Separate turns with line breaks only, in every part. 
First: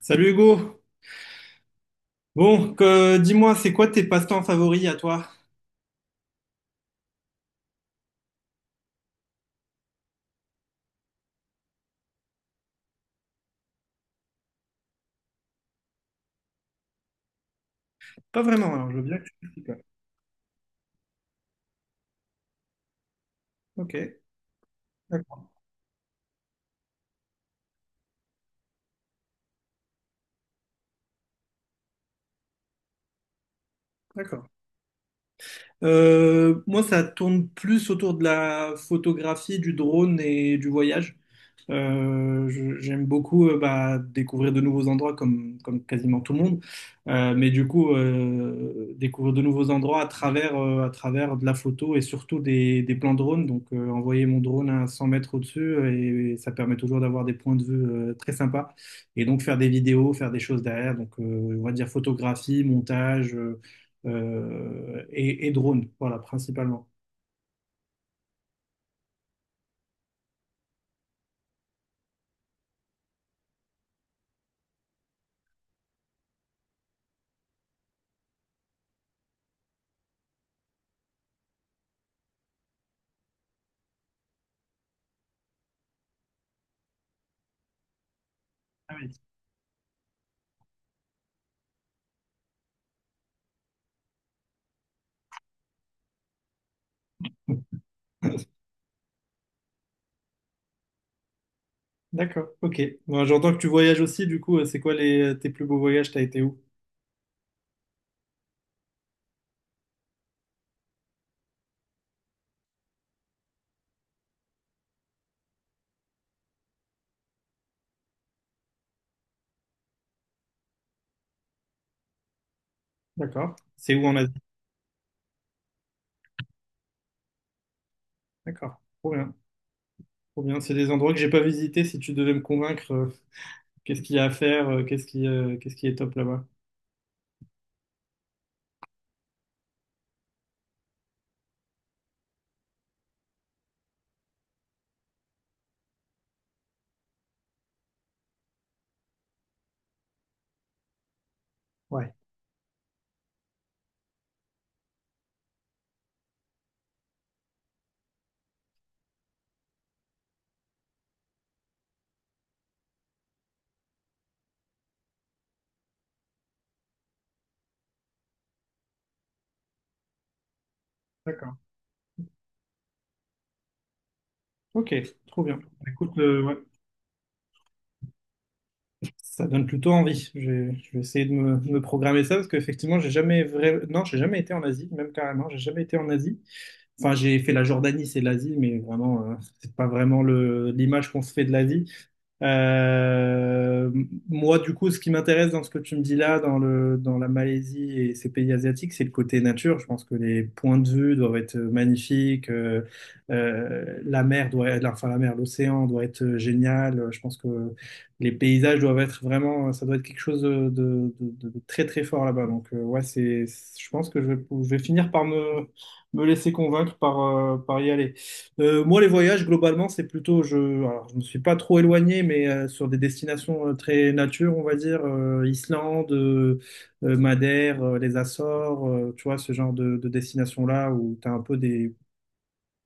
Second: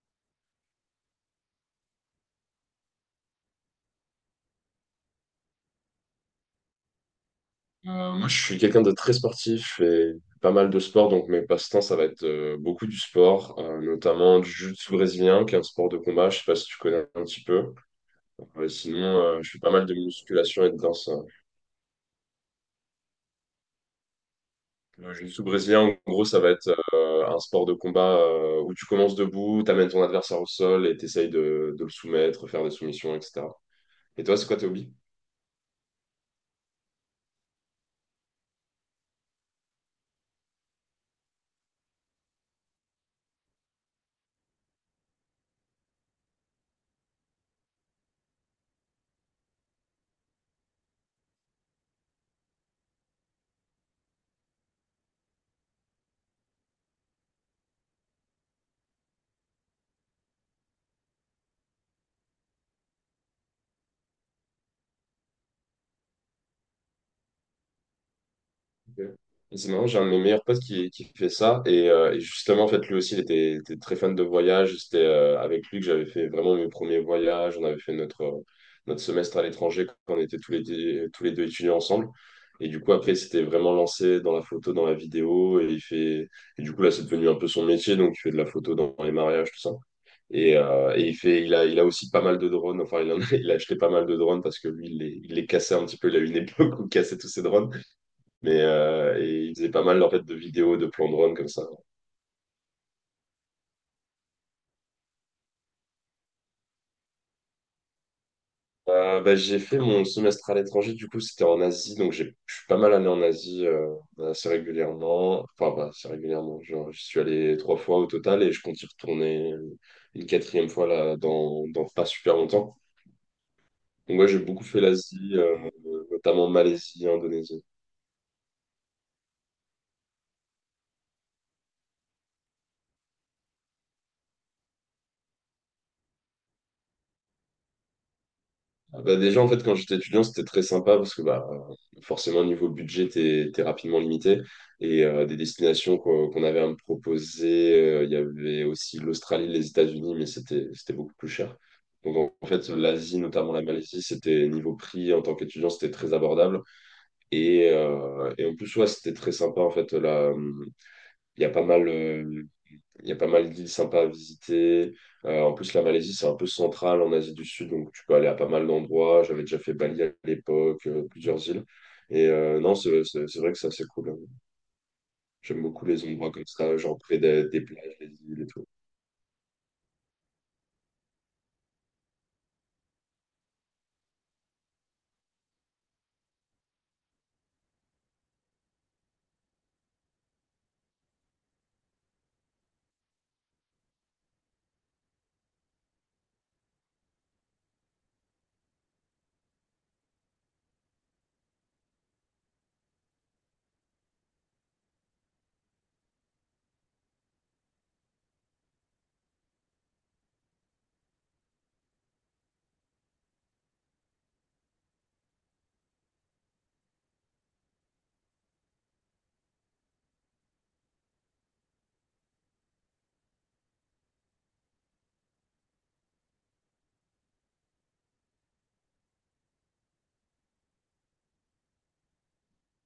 Salut Hugo. Dis-moi, c'est quoi tes passe-temps favoris à toi?
Moi, je suis quelqu'un de très sportif et pas mal de sport, donc mes passe-temps, ça va être beaucoup du sport, notamment du jiu-jitsu brésilien, qui est un sport de combat, je sais pas si tu connais un petit peu.
Pas
Euh,
vraiment, alors je
sinon,
veux bien que tu
euh, je fais
m'expliques.
pas
Ouais.
mal de musculation et de danse.
Ok,
Le jiu-jitsu
d'accord,
brésilien, en gros, ça va être un sport de combat où tu commences debout, tu amènes ton adversaire au sol et tu essayes de le soumettre, faire des soumissions, etc. Et toi,
d'accord.
c'est quoi tes hobbies?
Moi, ça tourne plus autour de la photographie, du drone et du voyage. J'aime beaucoup bah, découvrir de nouveaux endroits comme quasiment tout le monde. Mais du coup, découvrir de nouveaux endroits à travers de la photo et surtout des plans drone. Donc, envoyer mon drone à 100 mètres au-dessus et, ça permet toujours d'avoir des points de vue très sympas. Et donc, faire des vidéos, faire des choses derrière. Donc, on va dire photographie, montage et drone. Voilà, principalement.
Ok. Et c'est marrant, j'ai un de mes meilleurs potes qui fait ça. Et justement, en fait, lui aussi, il était très fan de voyage. C'était avec lui que j'avais fait vraiment mes premiers voyages. On avait fait notre, notre semestre à l'étranger quand on était tous les deux étudiants ensemble. Et du coup, après, il s'était vraiment lancé dans la photo, dans la vidéo. Et, et du coup, là, c'est devenu un peu son métier. Donc, il fait de la photo dans
Ah
les
oui.
mariages, tout ça. Et il a aussi pas mal de drones. Enfin, il a acheté pas mal de drones parce que lui, il les cassait un petit peu. Il a eu une époque où il cassait tous ses drones. Mais et ils faisaient pas mal en fait de vidéos, de plans de run comme ça.
D'accord, ok. Bon, j'entends que tu voyages aussi, du coup, c'est quoi les, tes plus beaux voyages? T'as été où?
J'ai fait mon semestre à l'étranger, du coup c'était en Asie, donc je suis pas mal allé en Asie assez régulièrement. Enfin, pas assez régulièrement, genre je suis allé 3 fois au total et je compte y retourner une quatrième fois là dans, pas super longtemps.
D'accord. C'est où en
Donc ouais,
Asie?
j'ai beaucoup fait l'Asie, notamment Malaisie, Indonésie.
D'accord. Trop bien. Trop bien. C'est des endroits que j'ai pas visités. Si tu devais me convaincre, qu'est-ce qu'il y a à faire, qu'est-ce qui est top là-bas?
Ah bah déjà, en fait, quand j'étais étudiant, c'était très sympa parce que bah, forcément, niveau budget, t'es rapidement limité. Et des destinations qu'on avait à me proposer, il y avait aussi l'Australie, les États-Unis, mais c'était beaucoup plus cher.
Ouais.
Donc, en fait, l'Asie, notamment la Malaisie, c'était niveau prix en tant qu'étudiant, c'était très abordable. Et en plus, ouais, c'était très sympa. En fait, là, il y a pas mal. euh, il y a pas mal d'îles sympas à visiter. En plus, la Malaisie, c'est un peu central en Asie du Sud, donc tu peux aller à pas mal d'endroits. J'avais déjà fait Bali à l'époque, plusieurs
D'accord.
îles. Et non, c'est vrai que ça, c'est cool.
Ok, trop bien.
J'aime beaucoup
Bah,
les
écoute,
endroits comme
ouais.
ça, genre près des plages, des îles et tout.
Ça donne plutôt envie. Je vais essayer de de me programmer ça parce qu'effectivement, j'ai jamais vrai... non, j'ai jamais été en Asie, même carrément, j'ai jamais été en Asie. Enfin, j'ai fait la Jordanie, c'est l'Asie, mais vraiment, c'est pas vraiment le l'image qu'on se fait de l'Asie. Euh, Moi, du coup, ce qui m'intéresse dans ce que tu me dis là, dans la Malaisie et ces pays asiatiques, c'est le côté nature. Je pense que les points de vue doivent être magnifiques. La mer doit être, enfin, la mer, l'océan doit être génial. Je pense que les paysages doivent être vraiment, ça doit être quelque chose de très, très fort là-bas. Donc, ouais, c'est, je pense que je vais finir par me laisser convaincre par, par y aller. Moi, les voyages, globalement, c'est plutôt, je, alors, je me suis pas trop éloigné, mais sur des destinations très nature, on va dire, Islande, Madère, les Açores, tu vois, ce genre de destination-là où tu as un peu des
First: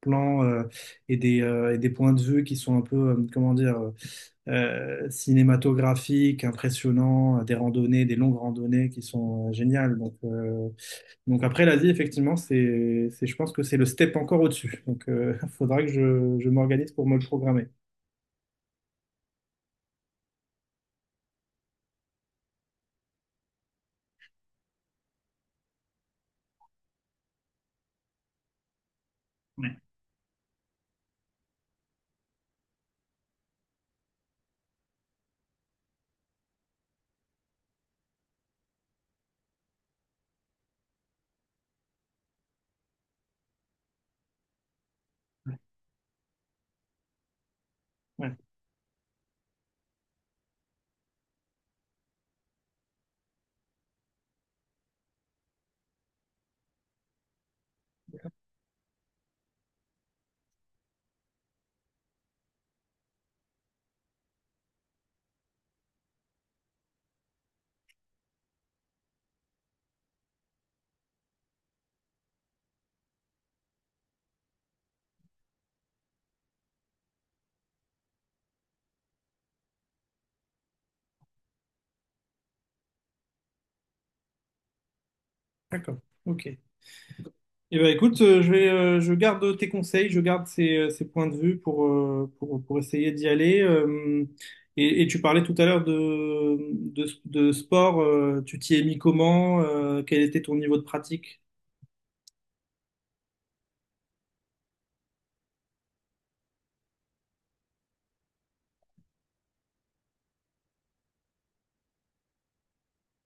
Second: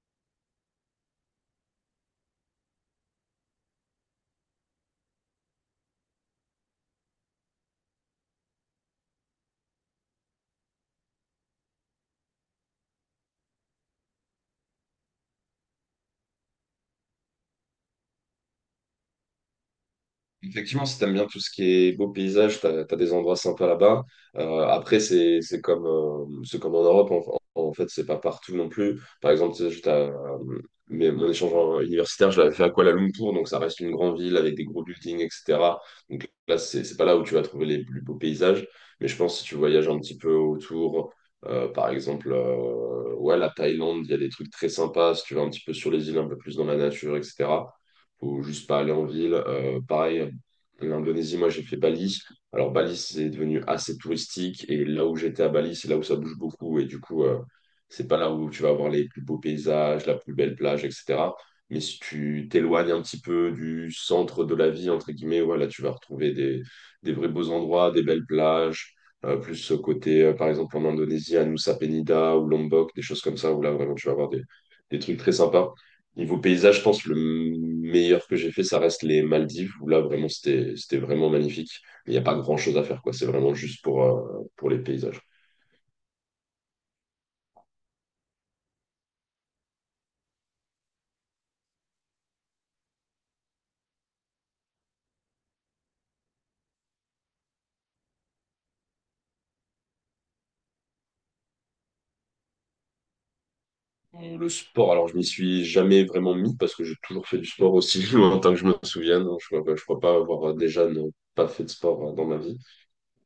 plans et des points de vue qui sont un peu, comment dire, cinématographiques, impressionnants, des randonnées, des longues randonnées qui sont géniales. Donc après l'Asie, effectivement, c'est, je pense que c'est le step encore au-dessus. Donc il faudra que je m'organise pour me le programmer.
Effectivement, si t'aimes bien tout ce qui est beau paysage, t'as des endroits sympas là-bas. Après, c'est comme en Europe, fait, c'est pas partout non plus. Par exemple, tu sais,
Ouais.
mais mon échange universitaire, je l'avais fait à Kuala Lumpur, donc ça reste une grande ville avec des gros buildings, etc. Donc là, c'est pas là où tu vas trouver les plus beaux paysages, mais je pense que si tu voyages un petit peu autour, par exemple, ouais, la Thaïlande, il y a des trucs très sympas, si tu vas un petit peu sur les îles, un peu plus dans la nature, etc.
Ouais,
Faut juste pas aller en ville. Pareil, l'Indonésie, moi, j'ai fait Bali. Alors, Bali, c'est devenu assez touristique. Et là où j'étais à Bali, c'est là où ça bouge beaucoup. Et du coup, c'est pas là où tu vas avoir les plus beaux paysages, la plus belle plage, etc. Mais si tu t'éloignes un petit peu du centre de la vie, entre guillemets, voilà, tu vas retrouver des vrais beaux endroits, des belles plages. Plus ce côté, par exemple, en Indonésie, à Nusa Penida ou Lombok, des choses comme ça, où là, vraiment, tu vas avoir des trucs très sympas. Niveau paysage, je pense le meilleur que j'ai fait, ça reste les Maldives, où là, vraiment, c'était vraiment magnifique. Mais il n'y a pas grand-chose à faire, quoi. C'est vraiment juste pour les paysages.
d'accord. Ok. Eh ben écoute, je vais, je garde tes conseils, je garde ces, ces points de vue pour essayer d'y aller. Et tu parlais tout à l'heure de sport, tu t'y es mis comment, quel était ton niveau de pratique?
Le sport, alors, je m'y suis jamais vraiment mis parce que j'ai toujours fait du sport aussi longtemps que je me souvienne. Je crois pas avoir déjà ne pas fait de sport dans ma vie.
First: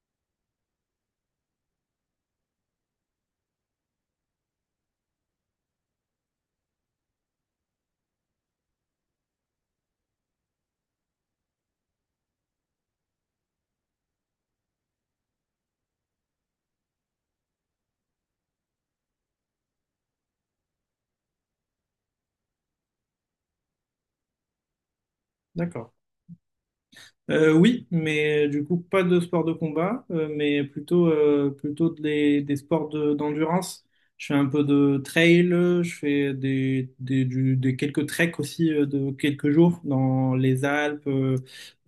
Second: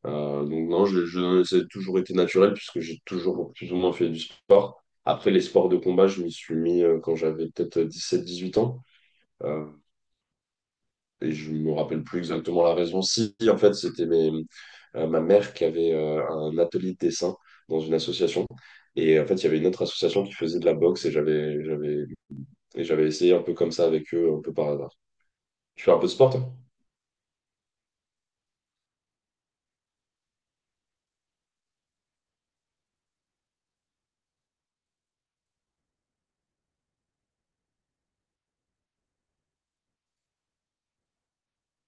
Donc, non, ça a toujours été naturel puisque j'ai toujours plus ou moins fait du sport. Après, les sports de combat, je m'y suis mis quand j'avais peut-être 17, 18 ans. Euh, et je me rappelle plus exactement la raison. Si, en fait, ma mère qui avait un atelier de dessin dans une association. Et en fait, il y avait une autre association qui faisait de la boxe et et j'avais essayé un peu comme ça avec eux, un peu par hasard. Tu
D'accord.
fais un peu de sport, toi?
Oui, mais du coup, pas de sport de combat, mais plutôt, plutôt des, d'endurance. Je fais un peu de trail, je fais des, des quelques treks aussi de quelques jours dans les Alpes, euh,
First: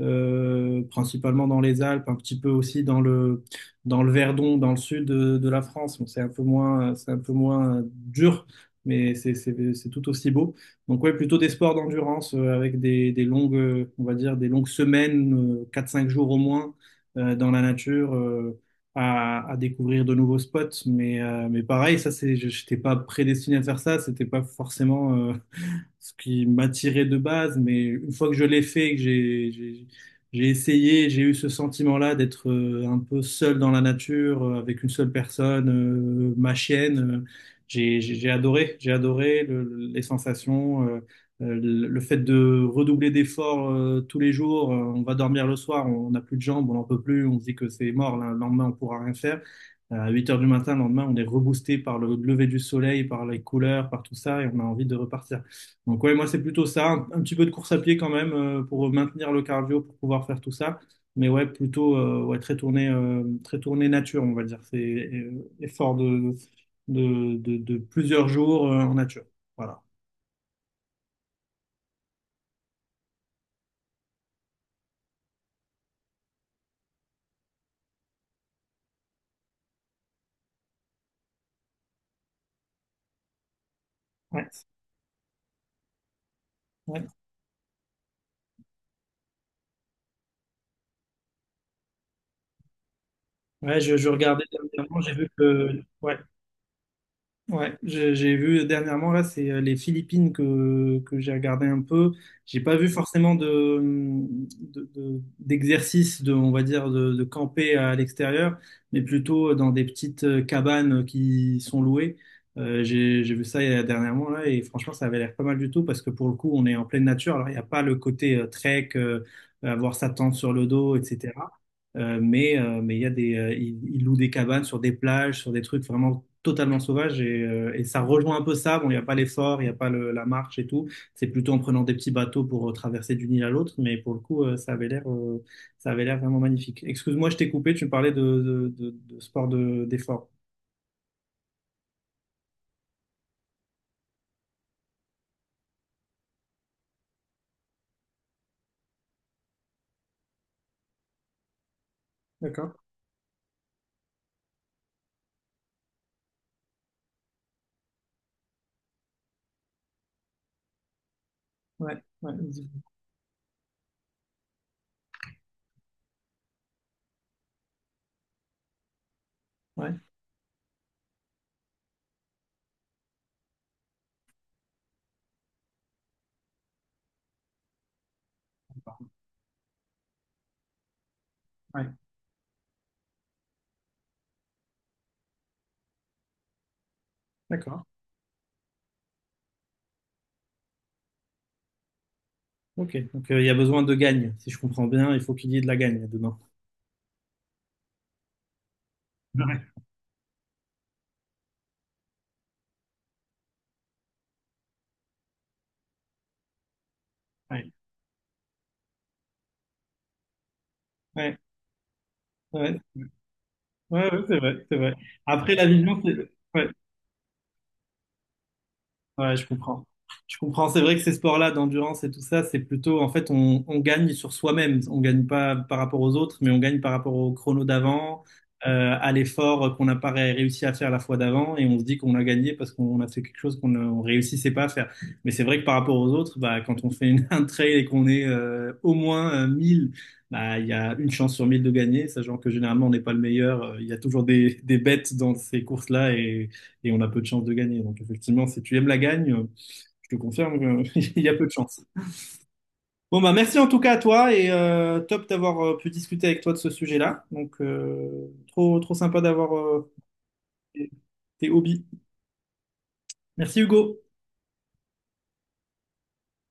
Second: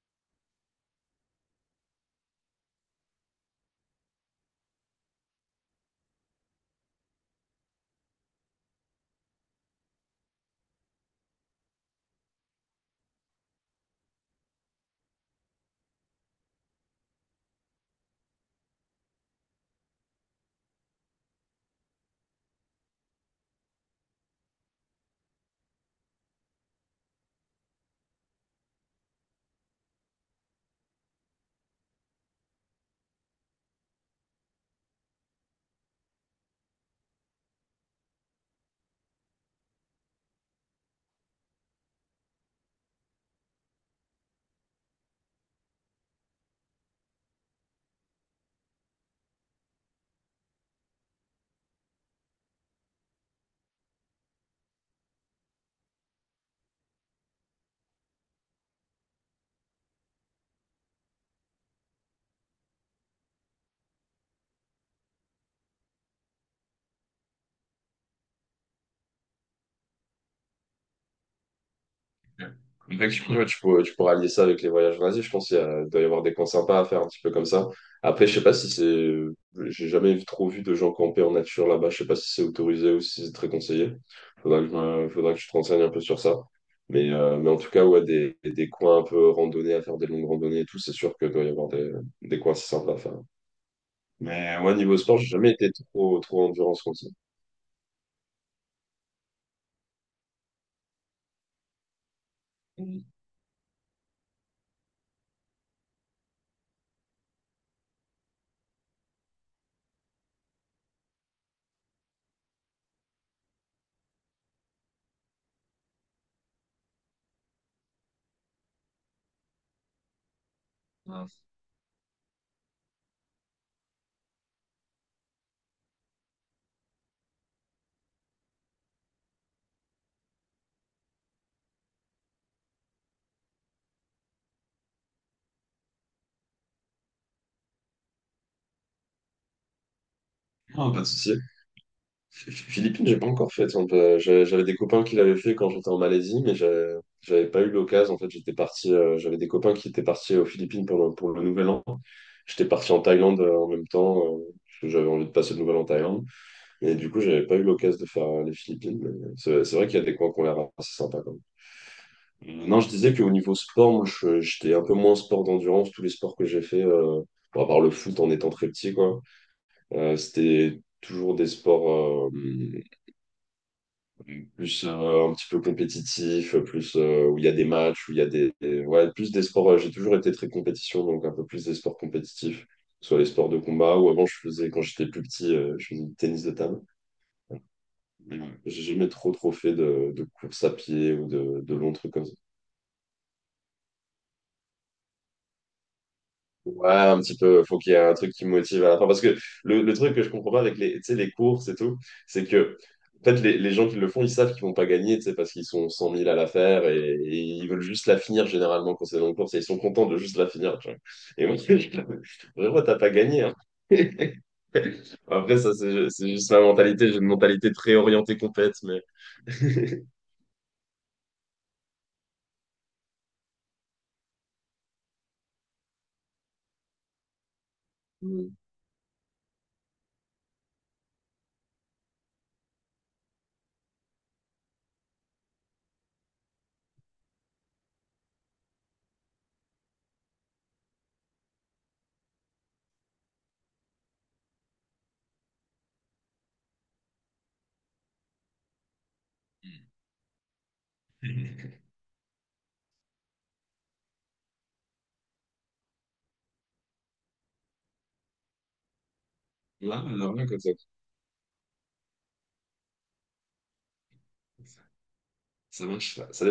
euh, principalement dans les Alpes, un petit peu aussi dans le Verdon, dans le sud de la France. Bon, c'est un peu moins dur, mais c'est tout aussi beau. Donc oui, plutôt des sports d'endurance avec des longues, on va dire, des longues semaines, 4-5 jours au moins, dans la nature, à découvrir de nouveaux spots. Mais pareil, ça c'est, j'étais pas prédestiné à faire ça, c'était pas forcément ce qui m'attirait de base, mais une fois que je l'ai fait, j'ai essayé, j'ai eu ce sentiment-là d'être un peu seul dans la nature, avec une seule personne, ma chienne. J'ai adoré, les sensations, le fait de redoubler d'efforts tous les jours. On va dormir le soir, on n'a plus de jambes, on n'en peut plus, on se dit que c'est mort, le lendemain on pourra rien faire. À 8 heures du matin, le lendemain, on est reboosté par le lever du soleil, par les couleurs, par tout ça, et on a envie de repartir. Donc ouais, moi c'est plutôt ça, un petit peu de course à pied quand même pour maintenir le cardio, pour pouvoir faire tout ça. Mais ouais, plutôt ouais, très tourné nature, on va dire. C'est effort de plusieurs jours en nature. Voilà.
Effectivement, ouais, tu pourras lier ça avec les voyages en Asie. Je pense il doit y avoir des coins sympas à faire un petit peu comme ça. Après, je sais pas si c'est. J'ai jamais trop vu de gens camper en nature là-bas. Je sais pas si c'est autorisé ou si c'est très conseillé.
Ouais,
Faudra que je te renseigne un peu sur ça.
ouais.
Mais en tout cas, ouais, des coins un peu randonnés à faire des longues randonnées et tout, c'est sûr que doit y avoir des coins assez sympas à faire.
Ouais, je regardais
Mais ouais, niveau
dernièrement, j'ai
sport, j'ai
vu
jamais été
que ouais,
trop, trop endurance comme ça.
J'ai vu dernièrement là, c'est les Philippines que j'ai regardé un peu. J'ai pas vu forcément d'exercice de, on va dire, de camper à l'extérieur, mais plutôt dans des petites cabanes qui sont louées. J'ai vu ça dernièrement là et franchement, ça avait l'air pas mal du tout parce que pour le coup, on est en pleine nature. Alors, il n'y a pas le côté trek, avoir sa tente sur le dos, etc. Mais il y a des, ils louent des cabanes sur des plages, sur des trucs vraiment totalement sauvages et ça rejoint un peu ça. Bon, il n'y a pas l'effort, il n'y a pas la marche et tout. C'est plutôt en prenant des petits bateaux pour traverser d'une île à l'autre. Mais pour le coup, ça avait l'air vraiment magnifique. Excuse-moi, je t'ai coupé. Tu me parlais de sport d'effort.
Non, pas de souci. Philippines, j'ai pas encore fait. Tiens, bah, j'avais des copains qui l'avaient fait quand j'étais en Malaisie, mais j'avais pas eu l'occasion. En fait, j'étais parti. J'avais des copains qui étaient partis aux Philippines pour le, Nouvel An. J'étais
D'accord.
parti en Thaïlande en même temps, parce que j'avais envie de passer le Nouvel An en Thaïlande. Et du coup, j'avais pas eu l'occasion de faire les Philippines. Mais c'est vrai qu'il y a des coins qui ont l'air assez sympas quand
Ouais, ouais,
même. Non, je disais qu'au niveau sport, moi, j'étais un peu moins sport d'endurance. Tous les sports que j'ai fait, bon, à part le foot en étant très petit, quoi.
ouais,
C'était toujours des sports, plus un petit peu compétitif, plus où il y a des matchs, où il y a ouais, plus des sports. J'ai toujours été très compétition, donc un peu plus des
ouais,
sports compétitifs, soit les sports de combat, ou avant je faisais, quand j'étais plus petit, je faisais du tennis de table.
d'accord.
Mais, j'ai jamais trop trop fait de course à pied ou de longs trucs comme ça.
Ok. Donc il y a besoin de gagne. Si je comprends bien, il faut qu'il y ait de la gagne demain.
Ouais, un petit peu, faut qu'il y ait un truc qui me motive à la fin. Parce que
Ouais,
le truc que je comprends pas avec les, tu sais, les courses et tout, c'est que en fait, les gens qui le font, ils savent qu'ils vont pas gagner, tu sais, parce qu'ils sont 100 000 à la faire et ils
ouais.
veulent juste la finir généralement quand c'est dans une course et ils sont contents de juste la finir. Tu vois.
Ouais.
Et moi, je
Ouais.
vraiment, t'as pas gagné. Hein.
Ouais, ouais, c'est vrai, c'est vrai. Après,
Après, ça,
l'alignement,
c'est
c'est...
juste ma
ouais.
mentalité. J'ai une mentalité très orientée compète, mais
Ouais, je comprends. Je comprends. C'est vrai que ces sports-là d'endurance et tout ça, c'est plutôt, en fait, on gagne sur soi-même. On gagne pas par rapport aux autres, mais on gagne par rapport au chrono d'avant,
Mm.
à l'effort qu'on n'a pas réussi à faire la fois d'avant, et on se dit qu'on a gagné parce qu'on a fait quelque chose qu'on ne on réussissait pas à faire. Mais c'est vrai que par rapport aux autres, bah, quand on fait une, un trail et qu'on est au moins 1000, bah, il y a une chance sur 1000 de gagner, sachant que généralement on n'est pas le meilleur. Il y a toujours des bêtes dans ces courses-là, et on a peu de chances de gagner. Donc effectivement, si tu aimes la gagne, je te confirme qu'il y a peu de chances. Bon bah merci en tout cas à toi et top d'avoir pu discuter avec toi de ce sujet-là. Donc trop trop sympa d'avoir
ça,
tes hobbies. Merci Hugo.
ça marche. Ça